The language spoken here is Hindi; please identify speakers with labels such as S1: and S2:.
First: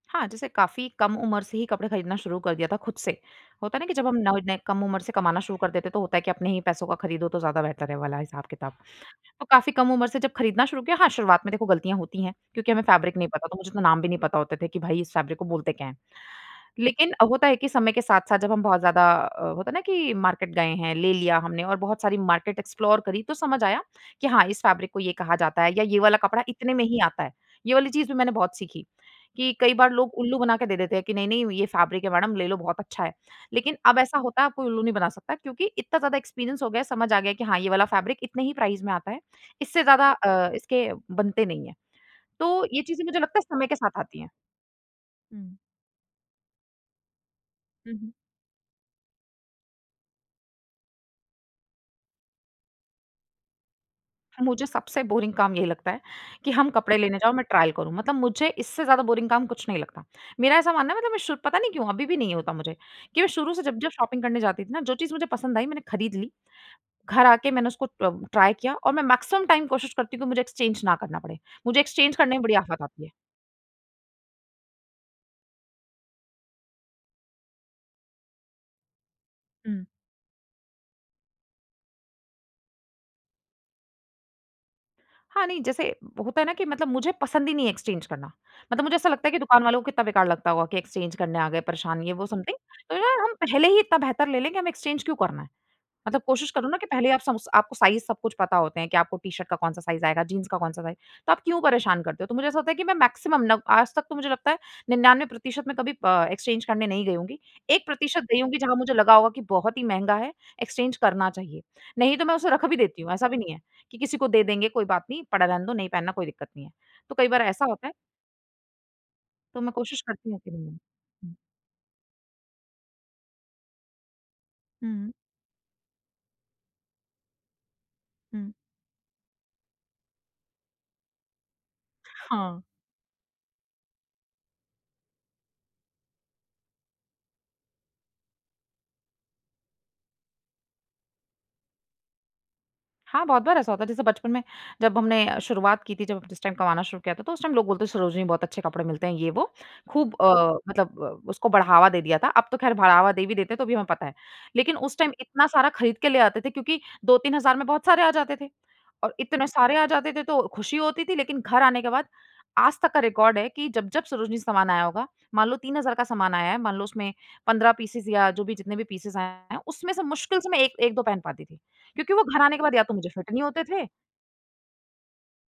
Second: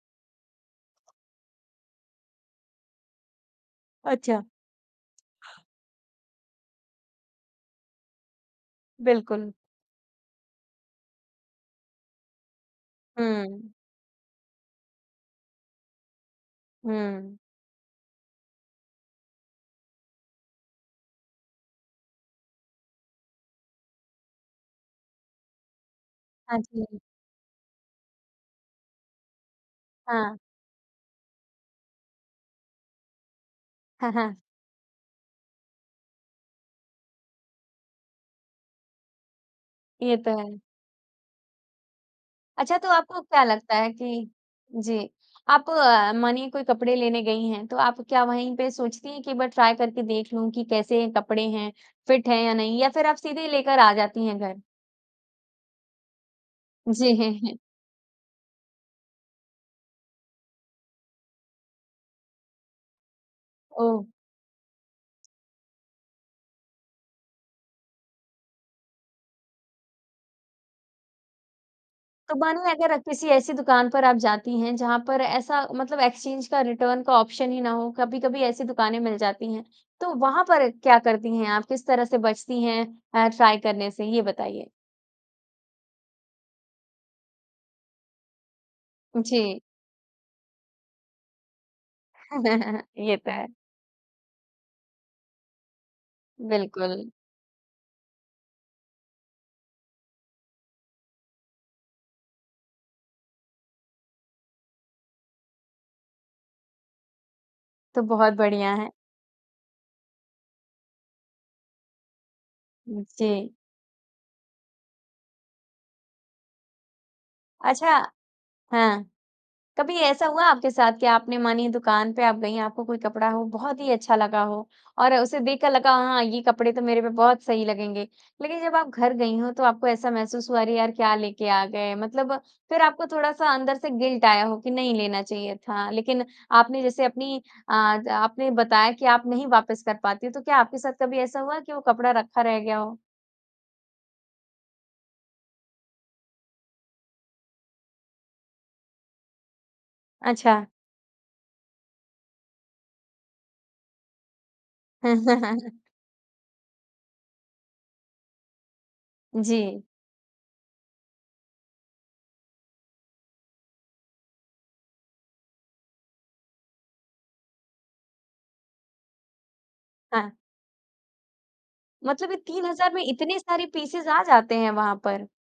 S1: हाँ। जैसे काफ़ी कम उम्र से ही कपड़े खरीदना शुरू कर दिया था खुद से। होता है ना कि जब हम न
S2: अच्छा।
S1: नए कम उम्र से कमाना शुरू कर देते हैं तो होता है कि अपने ही पैसों का खरीदो तो ज़्यादा बेहतर है, वो वाला हिसाब-किताब। तो
S2: बिल्कुल।
S1: काफ़ी कम उम्र से जब खरीदना शुरू किया हाँ शुरुआत में देखो गलतियाँ होती हैं, क्योंकि हमें फैब्रिक नहीं पता, तो मुझे
S2: हुँ।
S1: इतना नाम भी नहीं पता होता थे कि भई इस फैब्रिक को बोलते क्या हैं। लेकिन
S2: हुँ।
S1: होता है कि समय के साथ-साथ जब हम बहुत ज़्यादा अ, होता है ना कि मार्केट गए हैं, ले लिया हमने और बहुत सारी मार्केट एक्सप्लोर करीं तो समझ आया, कि हाँ इस फैब्रिक को ये कहा जाता है, या ये वाला कपड़ा
S2: हाँ
S1: इतने में ही
S2: जी।
S1: आता है। ये वाली चीज़ भी मैंने बहुत सीखी, कि कई बार लोग उल्लू
S2: हाँ।
S1: बना के दे देते हैं कि, "नहीं, नहीं ये फैब्रिक है मैडम, ले लो बहुत अच्छा है"। लेकिन अब
S2: हाँ,
S1: ऐसा
S2: हाँ।
S1: होता, अब कोई उल्लू नहीं बना सकता क्योंकि इतना ज़्यादा एक्सपीरियंस हो गया है, समझ आ गया कि हाँ ये वाला फैब्रिक इतने ही प्राइस में आता है। इससे ज़्यादा
S2: ये तो
S1: अ,
S2: है।
S1: इसके बनते नहीं हैं। तो
S2: अच्छा
S1: ये
S2: तो
S1: चीज़ें मुझे
S2: आपको
S1: लगता है
S2: क्या
S1: समय के
S2: लगता है
S1: साथ आती है।
S2: कि जी।
S1: हुँ।
S2: आप अ, मानिए कोई कपड़े लेने गयी हैं, तो
S1: हुँ,
S2: आप
S1: हुँ।
S2: क्या वही पे सोचती है कि एक बार ट्राई करके देख लूँ की कैसे कपड़े हैं, फ़िट है या नहीं, या फिर आप सीधे ही लेकर आ जाती हैं घर?
S1: मुझे सबसे बोरिंग काम यही लगता है कि हम कपड़े
S2: जी।
S1: लेने जाओ,
S2: हैं,
S1: मैं
S2: हैं।
S1: ट्रायल करूँ। मतलब मुझे इससे ज़्यादा बोरिंग काम कुछ नहीं लगता। मेरा ऐसा मानना है मतलब मैं शू पता नहीं क्यों अभी भी नहीं होता मुझे, कि मैं शुरू से जब-जब
S2: ओह!
S1: शॉपिंग करने जाती थी ना, जो चीज़ मुझे पसंद आई, मैंने खरीद ली। घर आके मैंने उसको तब ट्राई किया और मैं मैक्सिमम टाइम कोशिश करती हूँ कि मुझे एक्सचेंज ना करना पड़े। मुझे एक्सचेंज करने
S2: तो
S1: में बड़ी
S2: मानो
S1: आफ़त
S2: अगर आप
S1: आती है।
S2: किसी ऐसी दुकान पर आप जाती हैं, जहाँ पर ऐसा मतलब एक्सचेंज का, रिटर्न का ऑप्शन ही ना हो, कभी-कभी ऐसी दुकानें मिल जाती हैं।
S1: हुँ।
S2: तो वहाँ पर क्या करती हैं आप, किस तरह से बचती हैं अ, ट्राई करने से, ये बताइए।
S1: हाँ ,नहीं, जैसे होता है ना कि मतलब मुझे पसंद ही नहीं है एक्सचेंज करना। मतलब मुझे ऐसा लगता है कि
S2: जी।
S1: दुकान वालों को कितना बेकार लगता होगा कि एक्सचेंज करने आ गए, परेशान ये, वो समथिंग। तो
S2: ये
S1: यार,
S2: तो
S1: हम
S2: है।
S1: पहले ही इतना बेहतर ले लेंगे हमें एक्सचेंज क्यों करना है। मतलब कोशिश करो ना कि पहले
S2: बिल्कुल।
S1: आप सम्स आपको साइज़ सब कुछ पता होते हैं कि आपको टी-शर्ट का कौन-सा साइज़ आएगा, जीन्स का कौन-सा साइज़। तो आप क्यों परेशान करते हो? तो मुझे ऐसा लगता है कि मैं मैक्सिमम नव आज तक तो मुझे लगता है 99% मैं कभी अ, एक्सचेंज करने नहीं गई होऊँगी। एक
S2: तो
S1: प्रतिशत
S2: बहुत
S1: गई होऊँगी
S2: बढ़िया
S1: जहाँ
S2: है।
S1: मुझे लगा होगा कि बहुत ही महँगा है, एक्सचेंज करना चाहिए। नहीं तो मैं उसे रख भी देती हूँ, ऐसा भी नहीं
S2: जी।
S1: है कि किसी को दे देंगे कोई बात नहीं, पड़ा रहने दो, नहीं पहनना कोई दिक्कत नहीं है। तो कई बार ऐसा होता है।
S2: अच्छा। हाँ।
S1: तो मैं
S2: कभी
S1: कोशिश
S2: ऐसा
S1: करती हूँ
S2: हुआ
S1: कि
S2: आपके
S1: नहीं
S2: साथ कि
S1: हुँ।
S2: आपने मानिए दुकान पे आप गई, आपको कोई कपड़ा हो बहुत ही अच्छा लगा हो,
S1: हुँ।
S2: और उसे देखकर लगा हाँ ये कपड़े तो मेरे पे बहुत सही लगेंगे।
S1: हुँ।
S2: लेकिन जब आप घर गई हों, तो आपको ऐसा महसूस हुआ, अरे यार क्या लेके आ गए। मतलब
S1: हाँ।
S2: फिर आपको थोड़ा-सा अंदर से गिल्ट आया हो कि नहीं लेना चाहिए था। लेकिन आपने जैसे अपनी अ ज आपने बताया कि आप नहीं वापस कर पाती हो, तो क्या आपके साथ कभी ऐसा हुआ कि वो कपड़ा रखा रह गया हो?
S1: हाँ बहुत बार ऐसा होता है, जैसे बचपन में जब हमने अ, शुरुआत की थी जब जिस टाइम कमाना शुरू किया था, तो उस टाइम लोग बोलते सरोजिनी में बहुत अच्छे कपड़े मिलते हैं, ये वो। खूब अ,
S2: अच्छा।
S1: मतलब अ, उसको बढ़ावा दे दिया था। अब तो ख़ैर बढ़ावा दे भी देते हैं, तो भी हमें पता है। लेकिन उस टाइम इतना सारा खरीद के ले आते थे क्योंकि 2-3,000 में बहुत सारे आ जाते थे। और इतने सारे
S2: जी।
S1: आ जाते थे तो खुशी होती थी, लेकिन घर आने के बाद आज तक का रिकॉर्ड है कि जब-जब सरोजिनी से सामान आया होगा, मान लो 3,000 का सामान आया है, मान लो उसमें 15 पीसेज़ या जो भी जितने भी पीसेज़ आए हैं, उसमें से
S2: हाँ।
S1: मुश्किल से मैं एक एक-2 पहन पाती थी। क्योंकि वो
S2: मतलब ये
S1: घर आने के
S2: 3
S1: बाद या
S2: हज़ार
S1: तो
S2: में
S1: मुझे फिट
S2: इतने
S1: नहीं होते
S2: सारे
S1: थे
S2: पीसेज़ आ जाते हैं वहाँ पर?